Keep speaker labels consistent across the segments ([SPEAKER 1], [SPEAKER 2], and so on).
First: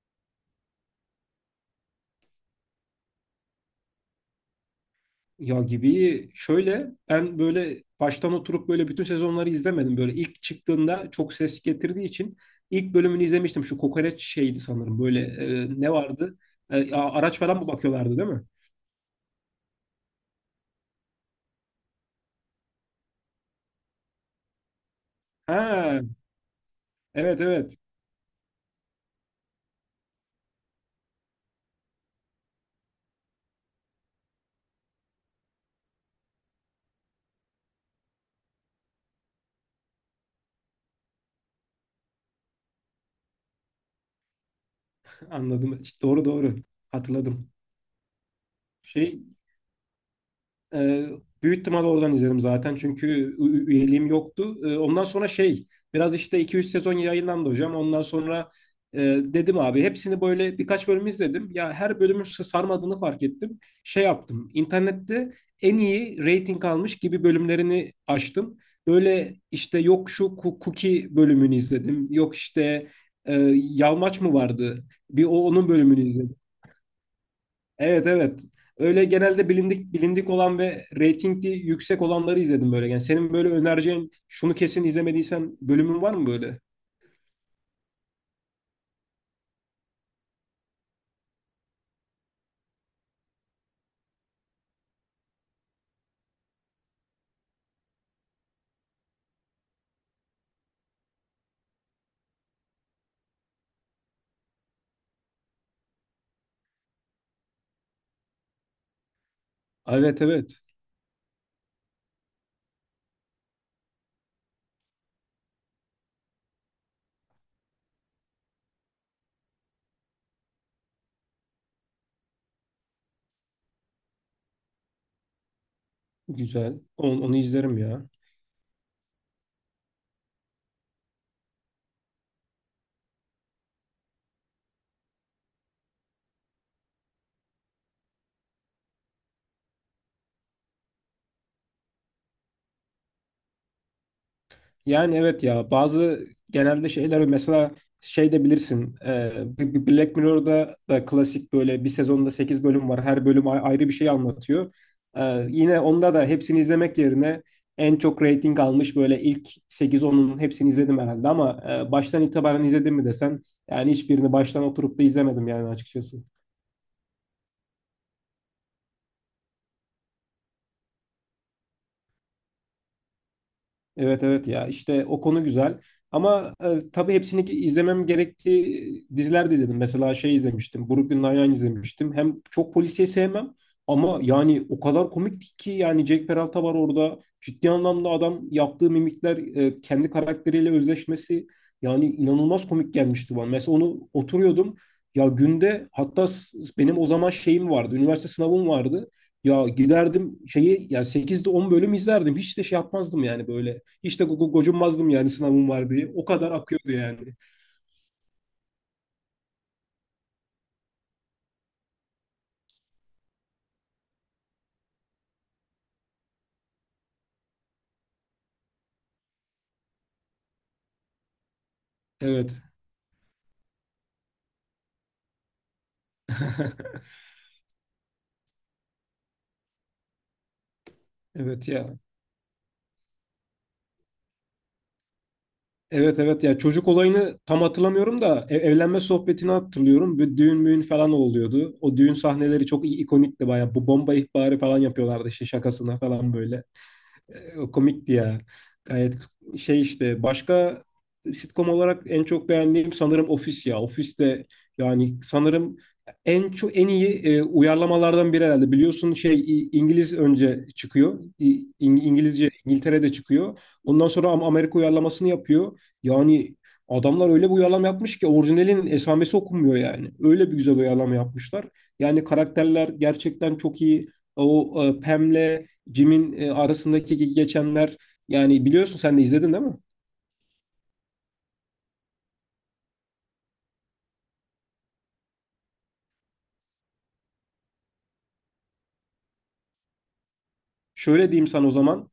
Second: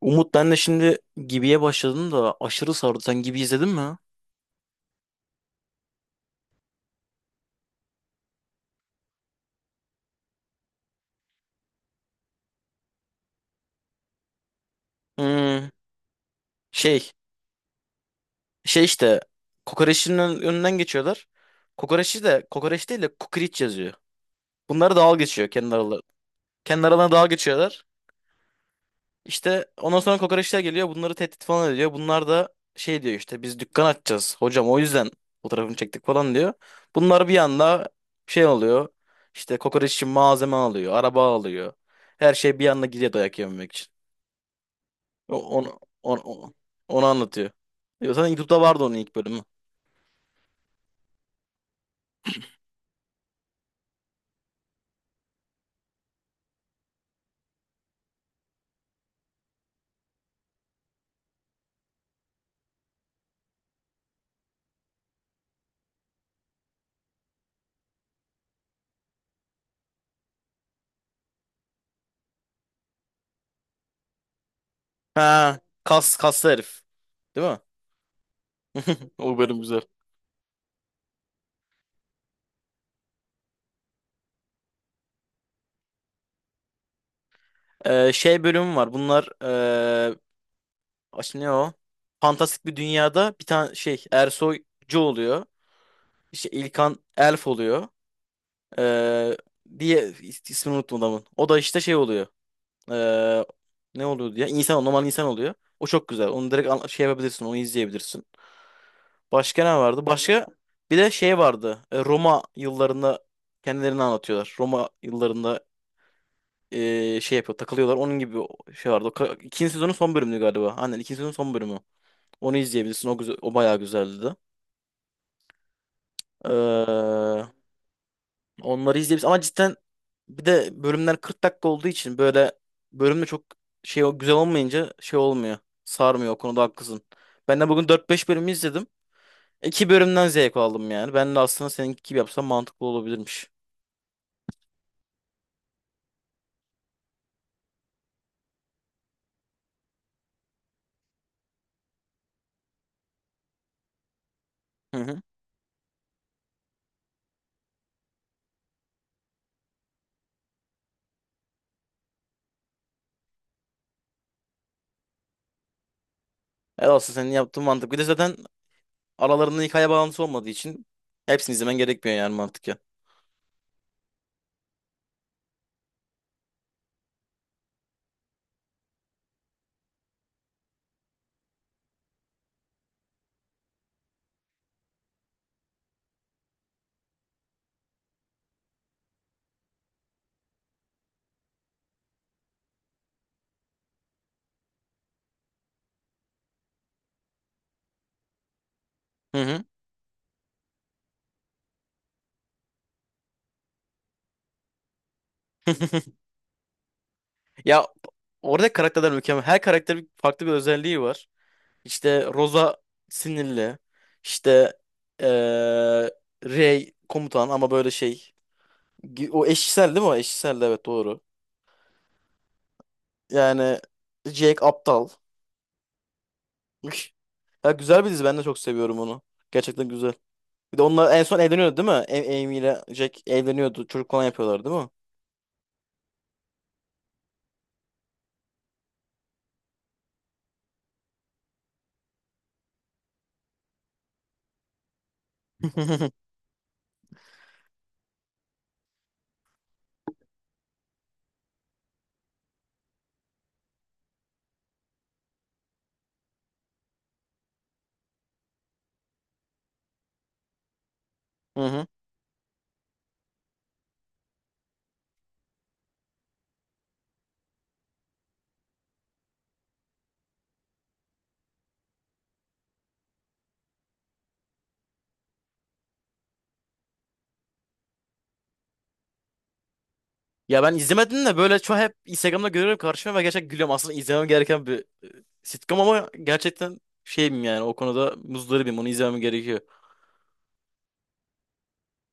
[SPEAKER 1] Umut ben de şimdi Gibi'ye başladım da aşırı sardı. Sen Gibi izledin mi?
[SPEAKER 2] Ya gibi şöyle ben böyle baştan oturup böyle bütün sezonları izlemedim. Böyle ilk çıktığında çok ses getirdiği için ilk bölümünü izlemiştim. Şu kokoreç şeydi sanırım böyle,
[SPEAKER 1] Hmm.
[SPEAKER 2] ne vardı? E,
[SPEAKER 1] şey
[SPEAKER 2] a- araç falan mı bakıyorlardı, değil mi?
[SPEAKER 1] şey işte kokoreçin önünden geçiyorlar. Kokoreçi de kokoreç değil de kukriç yazıyor. Bunlar dalga geçiyor kendi
[SPEAKER 2] Ha,
[SPEAKER 1] aralarına. Kendi aralarına dalga
[SPEAKER 2] evet evet,
[SPEAKER 1] geçiyorlar. İşte ondan sonra kokoreçler geliyor bunları tehdit falan ediyor. Bunlar da şey diyor işte biz dükkan açacağız. Hocam o yüzden fotoğrafını çektik falan diyor. Bunlar bir anda şey oluyor. İşte kokoreç için malzeme alıyor, araba alıyor. Her şey bir anda gidiyor dayak yememek için. O- Onu,
[SPEAKER 2] anladım.
[SPEAKER 1] onu,
[SPEAKER 2] Doğru
[SPEAKER 1] onu,
[SPEAKER 2] doğru
[SPEAKER 1] onu anlatıyor.
[SPEAKER 2] hatırladım.
[SPEAKER 1] Ya zaten YouTube'da vardı onun ilk
[SPEAKER 2] Şey
[SPEAKER 1] bölümü.
[SPEAKER 2] Ee, büyük ihtimal oradan izledim zaten çünkü üyeliğim yoktu. Ondan sonra şey biraz işte 2-3 sezon yayınlandı hocam. Ondan sonra dedim abi hepsini böyle birkaç bölüm izledim. Ya her bölümün sarmadığını fark ettim. Şey yaptım internette en iyi rating almış gibi bölümlerini açtım. Böyle işte yok şu Cookie bölümünü izledim. Yok işte, Yalmaç mı vardı? Bir o
[SPEAKER 1] Ha,
[SPEAKER 2] onun bölümünü
[SPEAKER 1] kas
[SPEAKER 2] izledim.
[SPEAKER 1] kaslı herif. Değil mi?
[SPEAKER 2] Evet, evet. Öyle
[SPEAKER 1] O
[SPEAKER 2] genelde
[SPEAKER 1] bölüm güzel.
[SPEAKER 2] bilindik bilindik olan ve reytingli yüksek olanları izledim böyle. Yani senin böyle önereceğin şunu kesin izlemediysen bölümün var mı böyle?
[SPEAKER 1] Şey bölümü var. Bunlar ne o? Fantastik bir dünyada bir tane şey Ersoycu oluyor. İşte İlkan Elf oluyor. Ee, diye ismini unuttum adamın. O da işte şey oluyor. Ee, ne oluyor diye? İnsan, normal insan oluyor. O çok güzel. Onu direkt şey yapabilirsin. Onu izleyebilirsin. Başka ne vardı?
[SPEAKER 2] Evet,
[SPEAKER 1] Başka
[SPEAKER 2] evet.
[SPEAKER 1] bir de şey vardı. Roma yıllarında kendilerini anlatıyorlar. Roma yıllarında şey yapıyor, takılıyorlar. Onun gibi şey vardı. İkinci sezonun son bölümü galiba. Aynen ikinci sezonun son bölümü. Onu izleyebilirsin. O güzel, o bayağı güzeldi de. Ee,
[SPEAKER 2] Güzel. Onu izlerim ya.
[SPEAKER 1] onları izleyebilirsin. Ama cidden bir de bölümler 40 dakika olduğu için böyle bölümde çok şey güzel olmayınca şey olmuyor. Sarmıyor. O konuda haklısın. Ben de bugün dört beş bölümü izledim. İki bölümden zevk aldım yani. Ben de aslında seninki gibi yapsam mantıklı olabilirmiş.
[SPEAKER 2] Yani evet ya bazı genelde şeyler mesela şey de bilirsin, Black Mirror'da da klasik böyle bir sezonda 8 bölüm var, her bölüm ayrı bir şey anlatıyor.
[SPEAKER 1] Hı hı.
[SPEAKER 2] Yine onda da hepsini izlemek yerine en çok rating almış böyle ilk sekiz 10un hepsini izledim herhalde ama, baştan itibaren izledim mi desen yani hiçbirini baştan oturup da izlemedim yani açıkçası.
[SPEAKER 1] Evet, aslında senin yaptığın mantıklı. Bir de zaten aralarında hikaye bağlantısı olmadığı için hepsini izlemen gerekmiyor yani mantık ya.
[SPEAKER 2] Evet evet ya, işte o konu güzel. Ama tabii hepsini izlemem gerektiği diziler de izledim. Mesela şey izlemiştim. Brooklyn Nine-Nine izlemiştim. Hem çok polisiye sevmem ama yani o kadar komikti ki, yani Jack Peralta var orada. Ciddi anlamda adam yaptığı mimikler, kendi karakteriyle özleşmesi, yani inanılmaz komik gelmişti bana. Mesela onu oturuyordum. Ya günde hatta benim o zaman şeyim vardı. Üniversite sınavım vardı.
[SPEAKER 1] Hı hı.
[SPEAKER 2] Ya giderdim şeyi, ya sekizde 10 bölüm izlerdim. Hiç de şey yapmazdım yani, böyle hiç de gocunmazdım yani sınavım var diye. O kadar akıyordu yani.
[SPEAKER 1] Ya orada karakterler mükemmel. Her karakterin farklı bir özelliği var. İşte Rosa sinirli. İşte eee Rey komutan ama böyle şey. O eşcinsel değil mi o? Eşcinsel de, evet, doğru.
[SPEAKER 2] Evet.
[SPEAKER 1] Yani Jake aptal. Üş. Ya güzel bir dizi, ben de çok seviyorum onu. Gerçekten güzel. Bir de onlar en son
[SPEAKER 2] Evet
[SPEAKER 1] evleniyordu değil mi?
[SPEAKER 2] ya.
[SPEAKER 1] A- Amy ile Jack evleniyordu. Çocuk falan yapıyorlar değil mi?
[SPEAKER 2] Evet evet ya, çocuk olayını tam hatırlamıyorum da evlenme sohbetini hatırlıyorum. Bir düğün müğün falan oluyordu. O düğün sahneleri çok ikonikti bayağı. Bu bomba ihbarı falan yapıyorlardı işte, şakasına falan böyle. O komikti ya. Gayet şey işte, başka sitcom olarak en çok beğendiğim sanırım Office ya. Office de yani sanırım en çok en iyi uyarlamalardan biri herhalde. Biliyorsun şey, İngiliz önce çıkıyor.
[SPEAKER 1] Hı hı.
[SPEAKER 2] İngilizce İngiltere'de çıkıyor. Ondan sonra Amerika uyarlamasını yapıyor. Yani adamlar öyle bir uyarlama yapmış ki orijinalin esamesi okunmuyor yani. Öyle bir güzel uyarlama yapmışlar. Yani karakterler gerçekten çok iyi. O, Pam'le Jim'in arasındaki geçenler, yani biliyorsun sen de izledin, değil mi?
[SPEAKER 1] Ya ben izlemedim de böyle çok hep Instagram'da görüyorum karşıma ve gerçekten gülüyorum. Aslında izlemem gereken bir sitcom ama gerçekten şeyim yani o konuda muzdaribim. Onu izlemem gerekiyor.
[SPEAKER 2] Şöyle diyeyim sana o zaman.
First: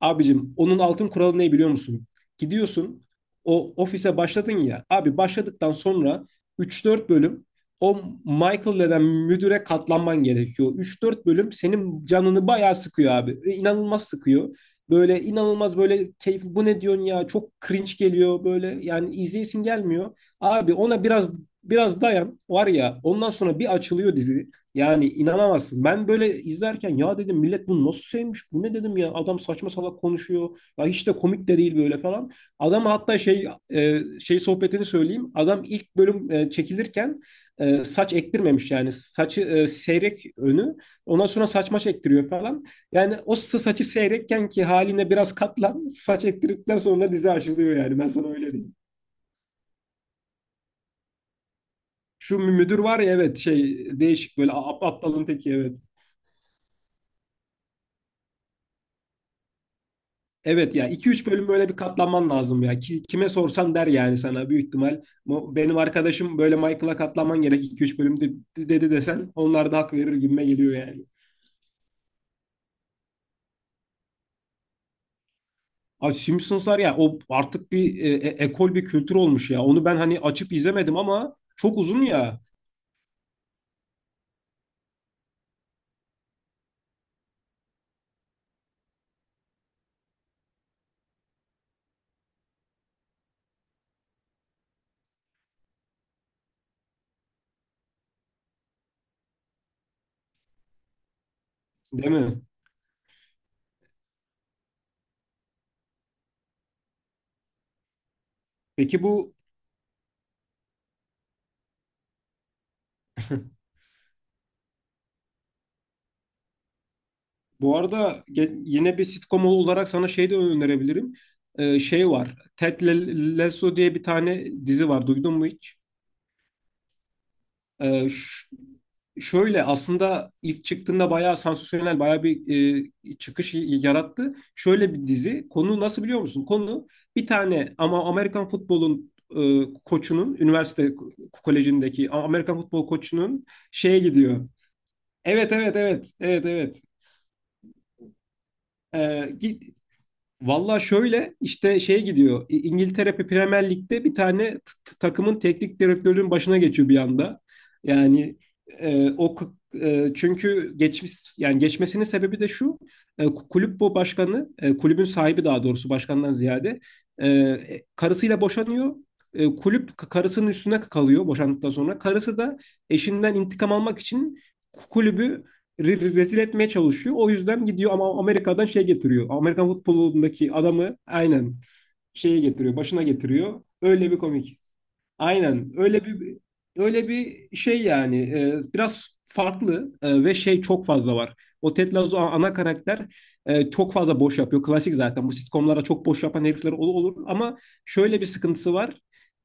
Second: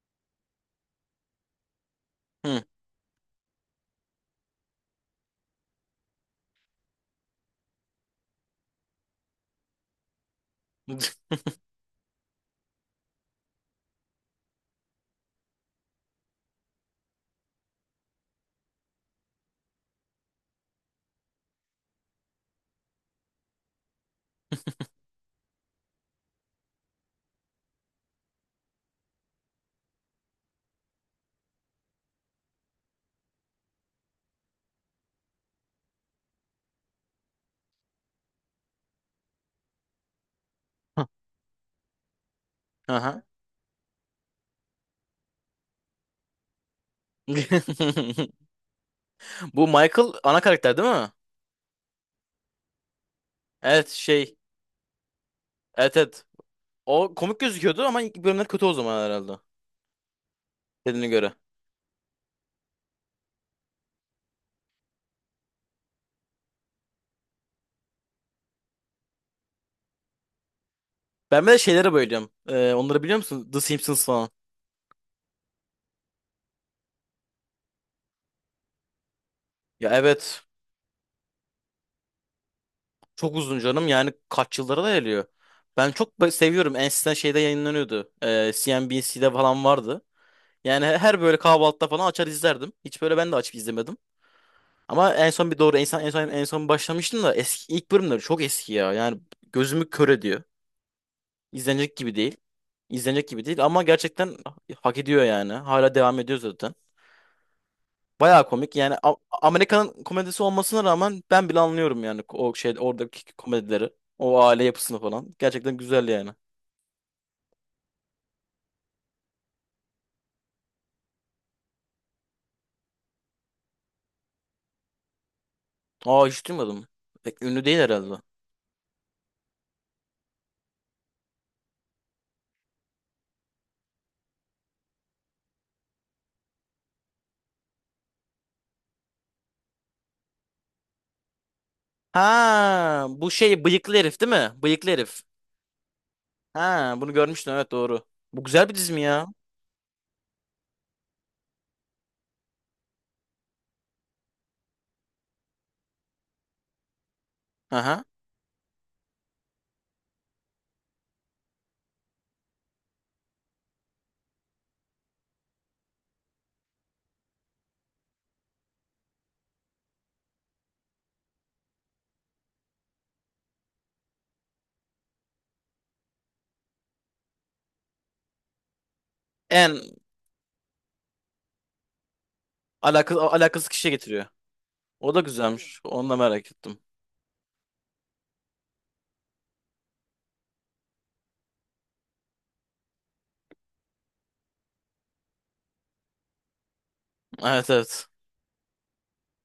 [SPEAKER 2] Abicim, onun altın kuralı ne biliyor musun?
[SPEAKER 1] Hı.
[SPEAKER 2] Gidiyorsun o ofise, başladın ya. Abi başladıktan sonra üç dört bölüm o Michael denen müdüre katlanman gerekiyor. Üç dört bölüm senin canını bayağı sıkıyor abi. E, İnanılmaz sıkıyor. Böyle inanılmaz, böyle keyif bu ne diyorsun ya, çok cringe geliyor böyle, yani izleyesin gelmiyor. Abi ona biraz biraz dayan, var ya, ondan sonra bir açılıyor dizi. Yani inanamazsın. Ben böyle izlerken ya, dedim millet bunu nasıl sevmiş? Bu ne dedim ya? Adam saçma salak konuşuyor. Ya hiç de komik de değil böyle falan. Adam hatta şey, şey sohbetini söyleyeyim. Adam ilk bölüm çekilirken saç ektirmemiş yani. Saçı seyrek önü. Ondan sonra saçma çektiriyor falan. Yani
[SPEAKER 1] Aha.
[SPEAKER 2] o saçı seyrekken ki haline biraz katlan. Saç ektirdikten sonra dizi açılıyor yani. Ben sana öyle diyeyim.
[SPEAKER 1] Bu Michael ana karakter değil mi?
[SPEAKER 2] Şu müdür var ya, evet, şey
[SPEAKER 1] Evet, şey.
[SPEAKER 2] değişik böyle, aptalın teki evet.
[SPEAKER 1] Evet, evet. O komik gözüküyordu ama ilk bölümler kötü o zaman herhalde.
[SPEAKER 2] Evet ya,
[SPEAKER 1] Dediğine
[SPEAKER 2] iki üç
[SPEAKER 1] göre.
[SPEAKER 2] bölüm böyle bir katlanman lazım ya. Kime sorsan der yani sana büyük ihtimal. Benim arkadaşım böyle, Michael'a katlanman gerek iki üç bölüm, dedi desen onlar da hak verir gibime geliyor yani.
[SPEAKER 1] Ben bir de şeylere bayılıyorum. Onları biliyor musun? The Simpsons falan.
[SPEAKER 2] Abi Simpsonslar ya, o artık bir, ekol bir kültür olmuş ya. Onu
[SPEAKER 1] Ya
[SPEAKER 2] ben hani
[SPEAKER 1] evet.
[SPEAKER 2] açıp izlemedim ama çok uzun ya,
[SPEAKER 1] Çok uzun canım. Yani kaç yıllara da geliyor. Ben çok seviyorum. En eskiden şeyde yayınlanıyordu. CNBC'de falan vardı. Yani her böyle kahvaltıda falan açar izlerdim. Hiç böyle ben de açıp izlemedim. Ama en son bir doğru en son en son en son başlamıştım da eski ilk bölümleri çok eski ya. Yani gözümü kör ediyor. İzlenecek
[SPEAKER 2] değil
[SPEAKER 1] gibi değil.
[SPEAKER 2] mi?
[SPEAKER 1] İzlenecek gibi değil ama gerçekten hak ediyor yani. Hala devam ediyor zaten. Bayağı komik. Yani
[SPEAKER 2] Peki
[SPEAKER 1] Amerika'nın komedisi olmasına rağmen ben bile anlıyorum yani o şey oradaki komedileri. O aile yapısını falan. Gerçekten güzel yani.
[SPEAKER 2] bu arada yine bir sitcom olarak sana şey de önerebilirim. Şey var. Ted Lasso diye bir tane dizi var. Duydun mu hiç?
[SPEAKER 1] Aa, hiç duymadım. Pek ünlü değil
[SPEAKER 2] Ee,
[SPEAKER 1] herhalde.
[SPEAKER 2] ş- şöyle aslında ilk çıktığında bayağı sansasyonel, bayağı bir çıkış yarattı. Şöyle bir dizi. Konu nasıl biliyor musun? Konu bir tane ama Amerikan futbolun, koçunun üniversite kolejindeki Amerikan futbol
[SPEAKER 1] Ha, bu
[SPEAKER 2] koçunun
[SPEAKER 1] şey bıyıklı
[SPEAKER 2] şeye
[SPEAKER 1] herif değil
[SPEAKER 2] gidiyor.
[SPEAKER 1] mi? Bıyıklı herif.
[SPEAKER 2] Evet evet evet evet evet.
[SPEAKER 1] Ha, bunu görmüştüm, evet, doğru. Bu güzel bir dizi
[SPEAKER 2] Ee,
[SPEAKER 1] mi ya?
[SPEAKER 2] gi- Valla şöyle işte şey gidiyor. İngiltere Premier Lig'de bir tane takımın teknik direktörünün başına geçiyor bir anda.
[SPEAKER 1] Aha.
[SPEAKER 2] Yani o çünkü geçmiş yani, geçmesinin sebebi de şu. Kulüp bu başkanı, kulübün sahibi daha doğrusu, başkandan ziyade karısıyla boşanıyor. Kulüp karısının üstüne kalıyor boşandıktan sonra. Karısı da eşinden intikam almak için kulübü rezil etmeye çalışıyor. O yüzden gidiyor ama Amerika'dan şey getiriyor. Amerikan
[SPEAKER 1] En
[SPEAKER 2] futbolundaki adamı aynen şeye getiriyor, başına
[SPEAKER 1] Alakası,
[SPEAKER 2] getiriyor.
[SPEAKER 1] alakasız kişiye
[SPEAKER 2] Öyle bir
[SPEAKER 1] getiriyor.
[SPEAKER 2] komik.
[SPEAKER 1] O da
[SPEAKER 2] Aynen
[SPEAKER 1] güzelmiş.
[SPEAKER 2] öyle
[SPEAKER 1] Onu da
[SPEAKER 2] bir,
[SPEAKER 1] merak ettim.
[SPEAKER 2] şey yani, biraz farklı, ve şey çok fazla var. O Ted Lasso ana karakter çok fazla boş yapıyor. Klasik zaten bu sitcomlara çok boş yapan herifler olur ama
[SPEAKER 1] Evet, evet.
[SPEAKER 2] şöyle bir sıkıntısı var.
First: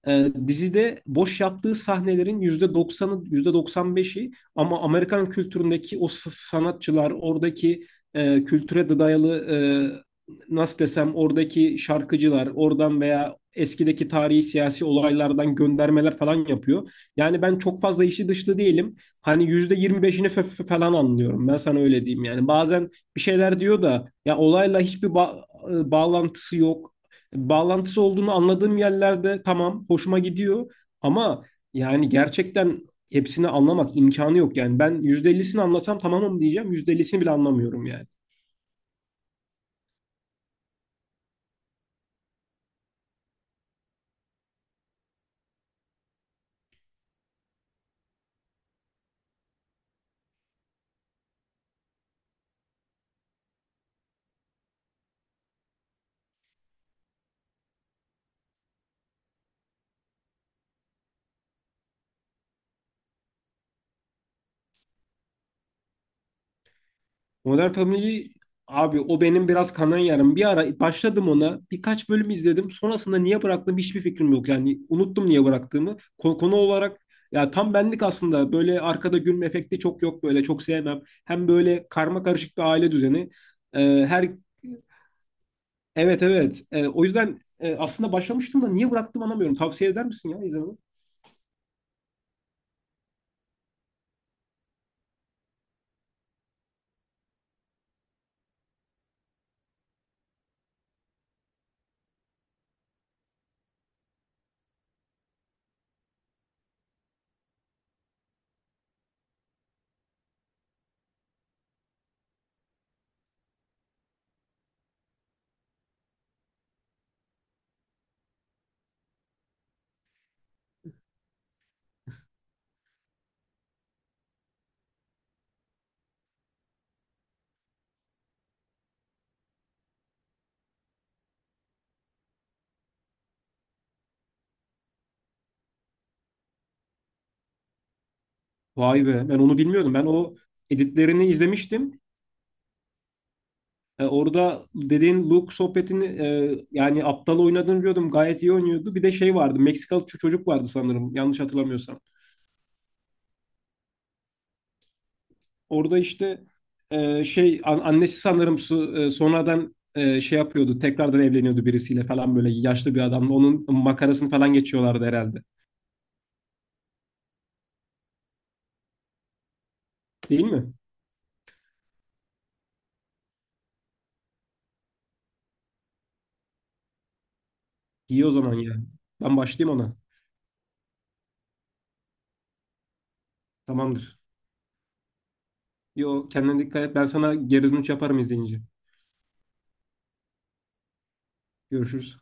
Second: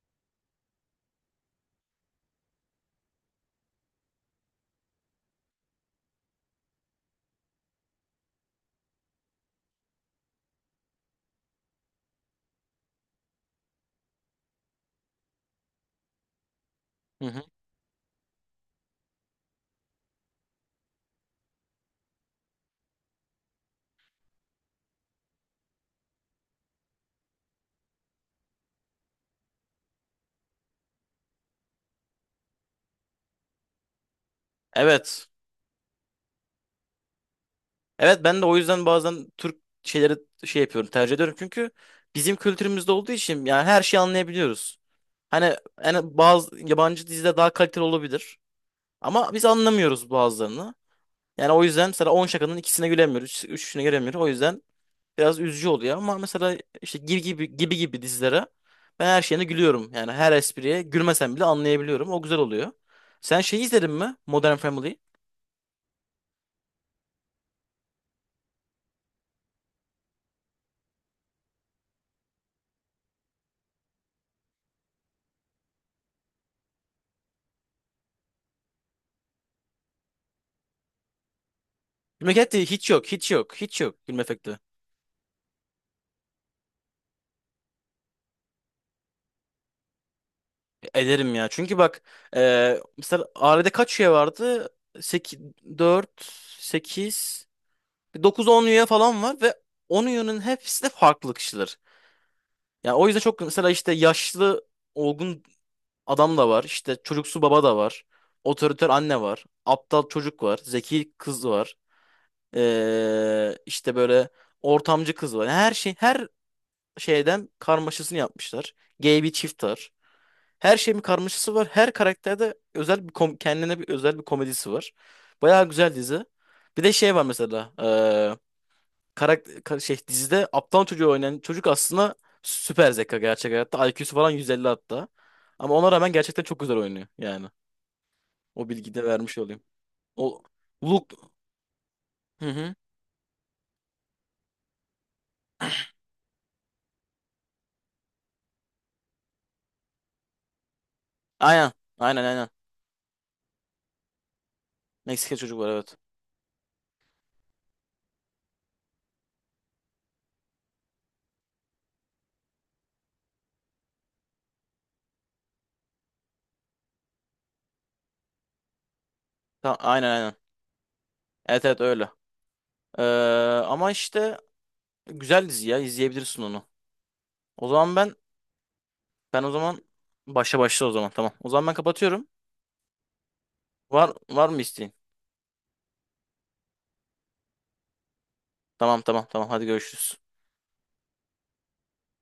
[SPEAKER 2] Dizide boş yaptığı sahnelerin %90'ı, yüzde doksan beşi, ama Amerikan kültüründeki o sanatçılar, oradaki kültüre de dayalı, e, nasıl desem, oradaki şarkıcılar oradan veya eskideki tarihi siyasi olaylardan göndermeler falan yapıyor.
[SPEAKER 1] Hı hı.
[SPEAKER 2] Yani ben çok fazla işi dışlı değilim. Hani %25'ini falan anlıyorum. Ben sana öyle diyeyim yani. Bazen bir şeyler diyor da ya, olayla hiçbir bağlantısı yok. Bağlantısı olduğunu anladığım yerlerde tamam, hoşuma gidiyor ama, yani gerçekten hepsini anlamak imkanı yok yani. Ben
[SPEAKER 1] Evet.
[SPEAKER 2] %50'sini anlasam tamamım diyeceğim. %50'sini bile anlamıyorum yani.
[SPEAKER 1] Evet, ben de o yüzden bazen Türk şeyleri şey yapıyorum, tercih ediyorum çünkü bizim kültürümüzde olduğu için yani her şeyi anlayabiliyoruz. Hani yani bazı yabancı dizide daha kaliteli olabilir ama biz anlamıyoruz bazılarını. Yani o yüzden mesela 10 şakanın ikisine gülemiyoruz, üçüne gülemiyoruz. O yüzden biraz üzücü oluyor ama mesela işte gibi gibi gibi gibi dizilere ben her şeyine gülüyorum. Yani her espriye gülmesem bile anlayabiliyorum. O güzel oluyor. Sen şey izledin mi? Modern Family.
[SPEAKER 2] Modern Family, abi o benim biraz kanayan yarım. Bir ara başladım ona. Birkaç bölüm izledim. Sonrasında niye bıraktığım hiçbir fikrim yok. Yani unuttum niye bıraktığımı. Konu, konu olarak ya tam benlik aslında. Böyle arkada gülme efekti çok yok böyle. Çok sevmem. Hem böyle karma
[SPEAKER 1] Gülmek
[SPEAKER 2] karışık bir
[SPEAKER 1] efekti hiç
[SPEAKER 2] aile
[SPEAKER 1] yok,
[SPEAKER 2] düzeni.
[SPEAKER 1] hiç yok, hiç yok gülme
[SPEAKER 2] Her
[SPEAKER 1] efekti.
[SPEAKER 2] Evet, evet. O yüzden aslında başlamıştım da, niye bıraktım anlamıyorum. Tavsiye eder misin ya izlememi?
[SPEAKER 1] Ederim ya. Çünkü bak mesela ailede kaç üye vardı? Sekiz, dört, sekiz, dokuz, on üye falan var ve 10 üyenin hepsi de farklı kişiler. Yani o yüzden çok mesela işte yaşlı olgun adam da var. İşte çocuksu baba da var. Otoriter anne var. Aptal çocuk var. Zeki kız var. İşte böyle ortamcı kız var. Yani her şey her şeyden karmaşasını yapmışlar. Gay bir çift var. Her şeyin bir karmaşası var. Her karakterde özel bir kendine bir özel bir komedisi var. Bayağı güzel dizi. Bir de şey var mesela. Şey dizide aptal çocuğu oynayan çocuk aslında süper zeka gerçek hayatta. IQ'su falan 150 hatta. Ama ona rağmen gerçekten çok güzel oynuyor yani. O bilgiyi de
[SPEAKER 2] Vay be,
[SPEAKER 1] vermiş
[SPEAKER 2] ben onu
[SPEAKER 1] olayım.
[SPEAKER 2] bilmiyordum. Ben o
[SPEAKER 1] O Luke,
[SPEAKER 2] editlerini izlemiştim.
[SPEAKER 1] hı hı.
[SPEAKER 2] Orada dediğin Luke sohbetini, yani aptal oynadığını biliyordum. Gayet iyi oynuyordu. Bir de şey vardı. Meksikalı çocuk vardı sanırım. Yanlış
[SPEAKER 1] Aynen.
[SPEAKER 2] hatırlamıyorsam.
[SPEAKER 1] Aynen, aynen. Meksika çocuk var, evet.
[SPEAKER 2] Orada işte, şey annesi sanırım sonradan şey yapıyordu. Tekrardan evleniyordu birisiyle falan, böyle yaşlı bir adamla. Onun makarasını falan geçiyorlardı herhalde.
[SPEAKER 1] Tamam, aynen, aynen.
[SPEAKER 2] Değil mi?
[SPEAKER 1] Evet, evet, öyle. Ee, Ama işte güzel dizi ya, izleyebilirsin onu. O zaman ben
[SPEAKER 2] İyi o zaman ya. Ben
[SPEAKER 1] o
[SPEAKER 2] başlayayım
[SPEAKER 1] zaman
[SPEAKER 2] ona.
[SPEAKER 1] başla başla o zaman tamam. O zaman ben kapatıyorum. Var
[SPEAKER 2] Tamamdır.
[SPEAKER 1] var mı isteğin?
[SPEAKER 2] Yo, kendine dikkat et. Ben sana geri dönüş yaparım izleyince.
[SPEAKER 1] Tamam, tamam, tamam, hadi görüşürüz.
[SPEAKER 2] Görüşürüz.